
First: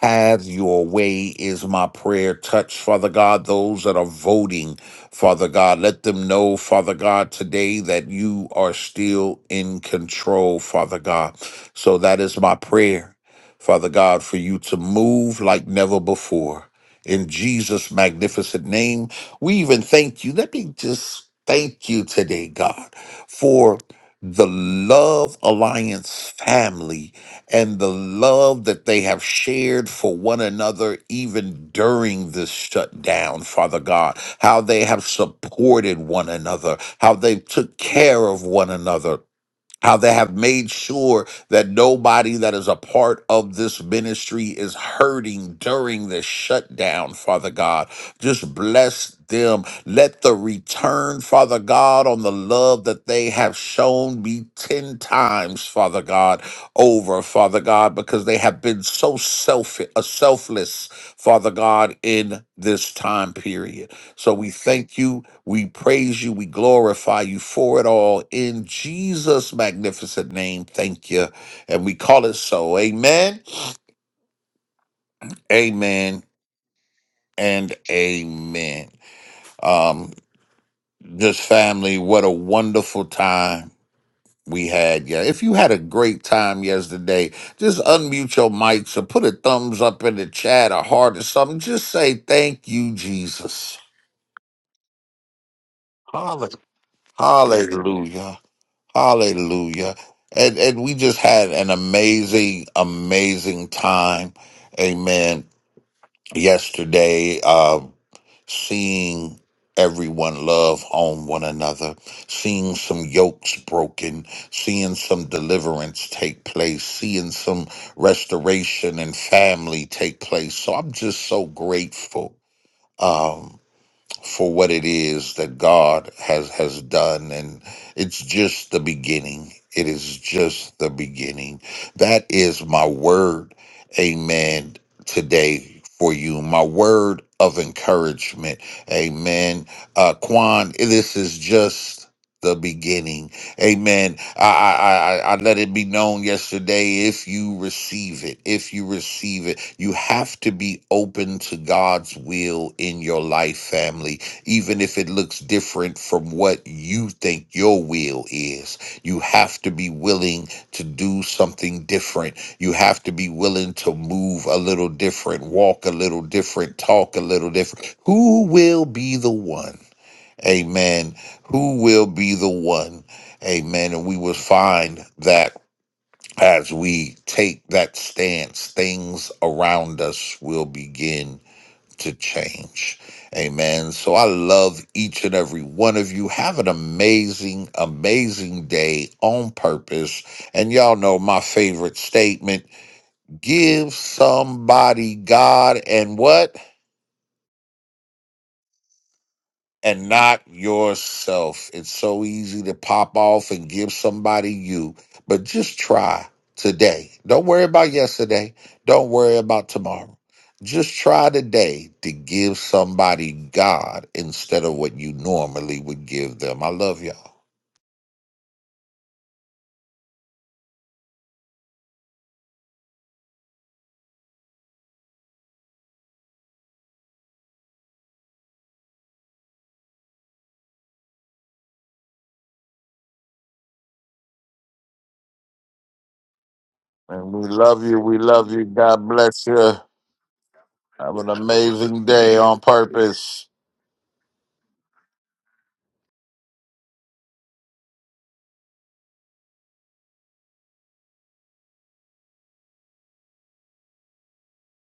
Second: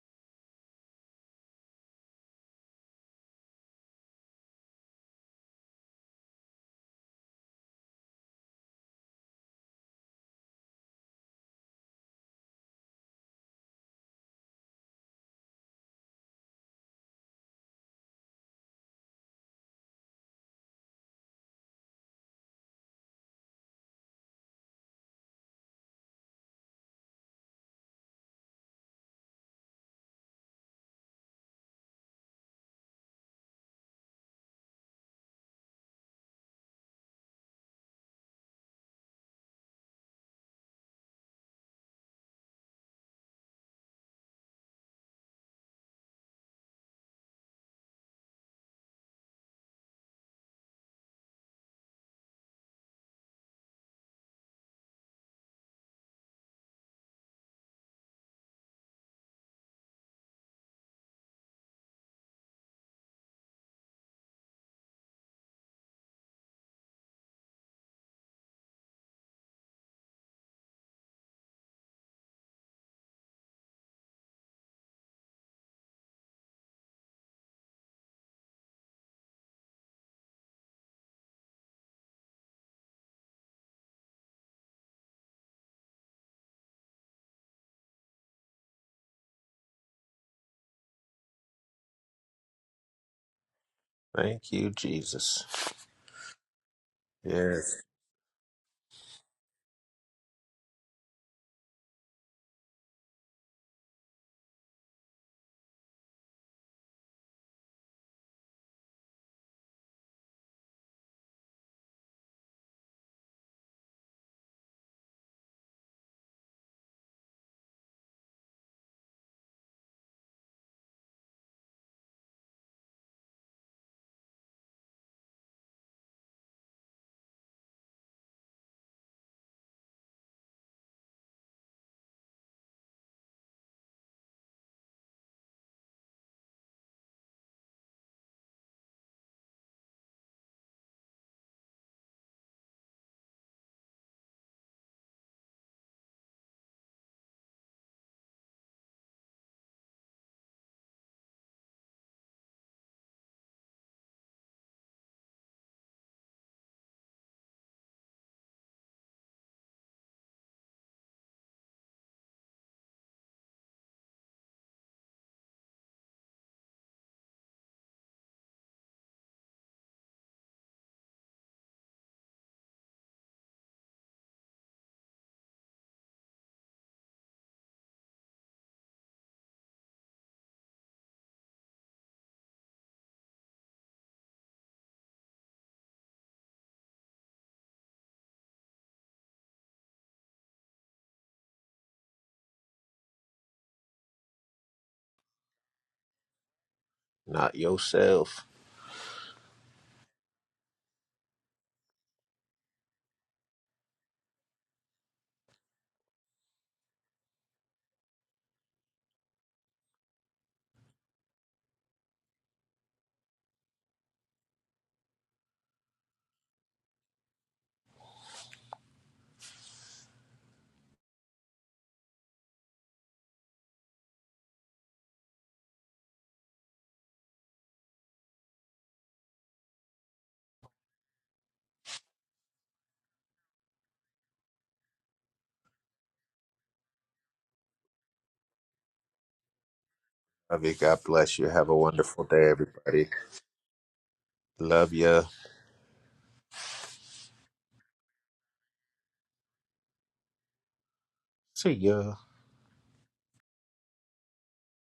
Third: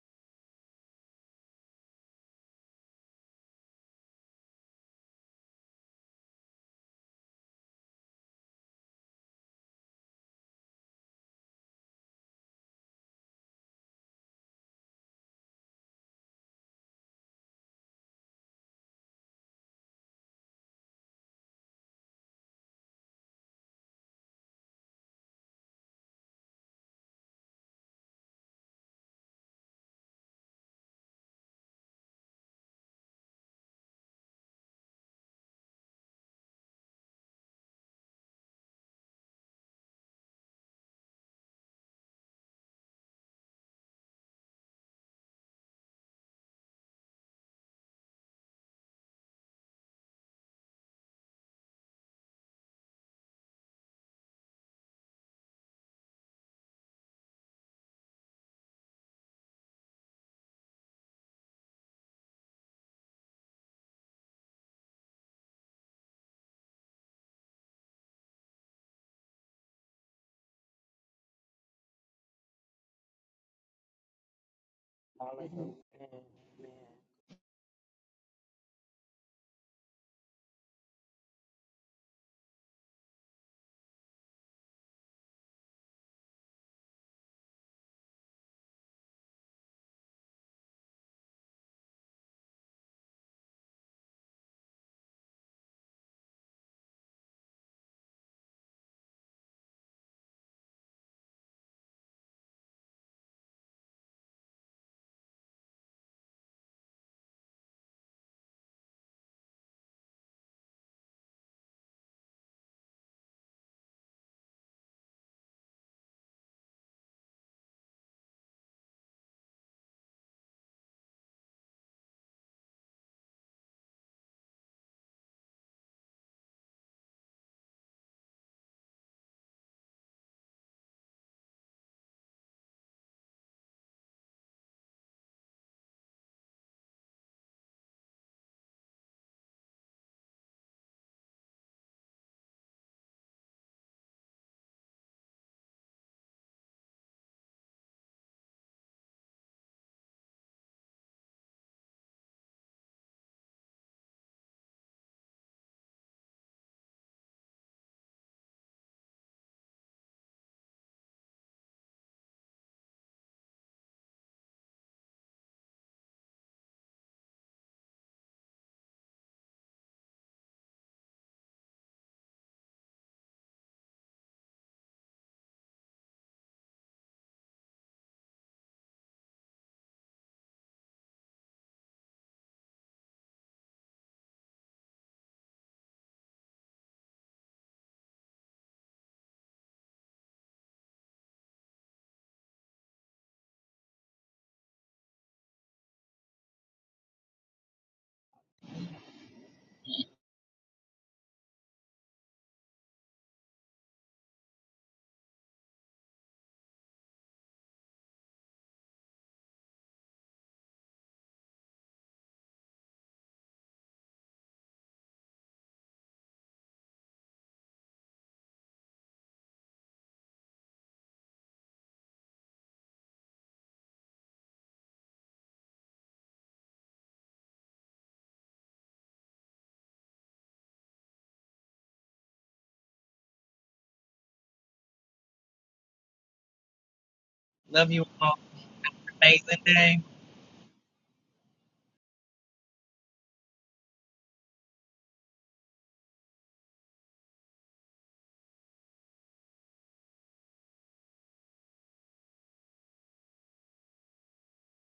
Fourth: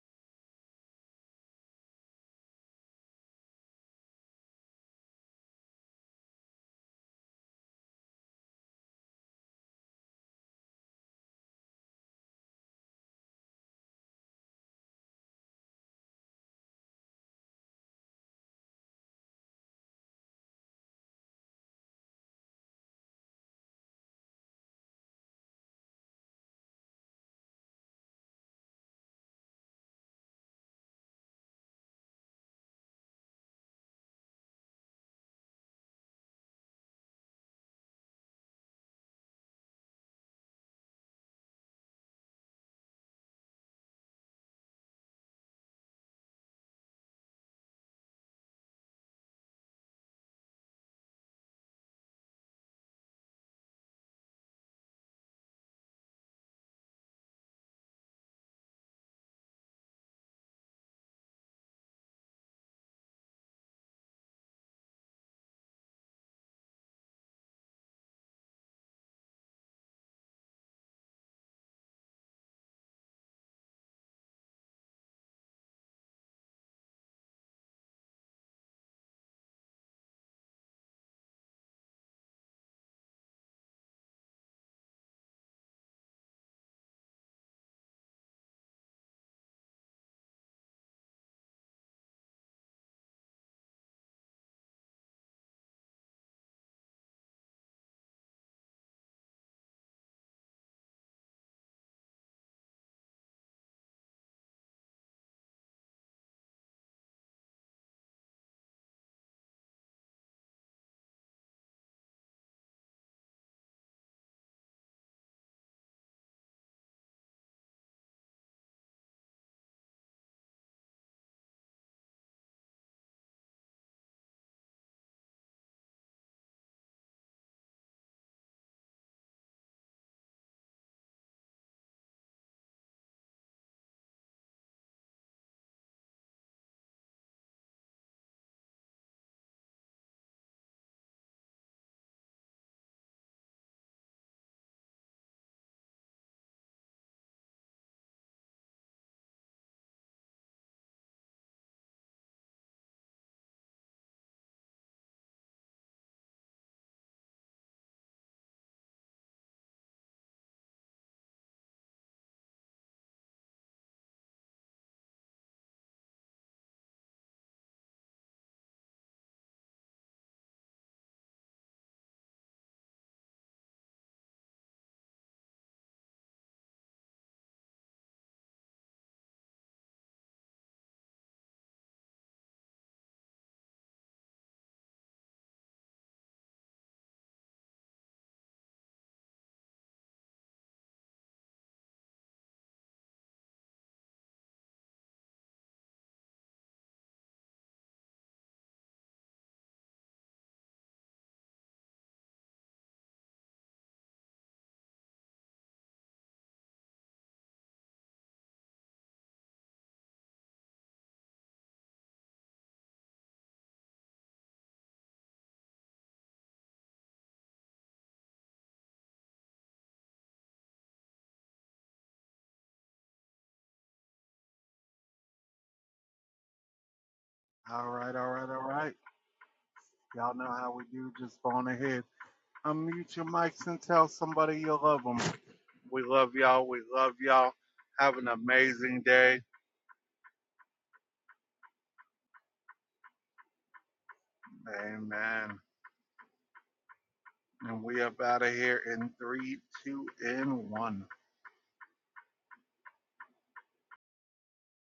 [SPEAKER 1] Have your way is my prayer. Touch, Father God, those that are voting Father God, let them know, Father God, today that you are still in control, Father God. So that is my prayer, Father God, for you to move like never before. In Jesus' magnificent name, we even thank you. Let me just thank you today, God, for the Love Alliance family and the love that they have shared for one another, even during this shutdown, Father God, how they have supported one another, how they took care of one another, how they have made sure that nobody that is a part of this ministry is hurting during this shutdown, Father God. Just bless them. Let the return, Father God, on the love that they have shown be 10 times, Father God, over, Father God, because they have been so self- uh, selfless, Father God, in this time period. So we thank you. We praise you. We glorify you for it all. In Jesus' magnificent name, thank you. And we call it so. Amen, amen, and amen. Um, this family, what a wonderful time we had. Yeah. If you had a great time yesterday, just unmute your mics or put a thumbs up in the chat, a heart or something. Just say thank you, Jesus.
[SPEAKER 3] Thank you, Jesus. Yes,
[SPEAKER 1] Hallelujah. Hallelujah. And and we just had an amazing, amazing time. Amen. Yesterday, um, seeing everyone love on one another, seeing some yokes broken, seeing some deliverance take place, seeing some restoration and family take place. So I'm just so grateful. Um, for what it is that God has has done and it's just the beginning. It is just the beginning. That is my word. Amen. Today for you, my word of encouragement. Amen. Uh Quan, this is just the beginning. Amen. I, I, I, I let it be known yesterday if you receive it, if you receive it, you have to be open to God's will in your life, family, even if it looks different from what you think your will is. You have to be willing to do something different. You have to be willing to move a little different, walk a little different, talk a little different. Who will be the one? Amen. Who will be the one? Amen. And we will find that as we take that stance, things around us will begin to change. Amen. So I love each and every one of you. Have an amazing, amazing day on purpose. And y'all know my favorite statement give somebody God and what?
[SPEAKER 3] not yourself.
[SPEAKER 1] and not yourself. It's so easy to pop off and give somebody you, but just try today. Don't worry about yesterday. Don't worry about tomorrow. Just try today to give somebody God instead of what you normally would give them. I love y'all.
[SPEAKER 2] All right, all right, all right. Y'all know how we do. Just go on ahead. Unmute your mics and tell somebody you love them. We love y'all. We love
[SPEAKER 1] And we
[SPEAKER 2] y'all.
[SPEAKER 1] love
[SPEAKER 4] Love
[SPEAKER 1] you.
[SPEAKER 4] you
[SPEAKER 2] Have
[SPEAKER 1] We
[SPEAKER 2] an
[SPEAKER 4] all.
[SPEAKER 1] love you.
[SPEAKER 2] amazing
[SPEAKER 1] God
[SPEAKER 2] day.
[SPEAKER 1] bless you.
[SPEAKER 4] Amazing day.
[SPEAKER 3] Love you. God
[SPEAKER 1] Have an
[SPEAKER 3] bless you. Have a
[SPEAKER 1] amazing
[SPEAKER 3] wonderful
[SPEAKER 1] day
[SPEAKER 3] day,
[SPEAKER 1] on
[SPEAKER 3] everybody.
[SPEAKER 1] purpose.
[SPEAKER 3] Love you.
[SPEAKER 2] Amen. And we up out of here in three, two, and one.
[SPEAKER 3] See ya.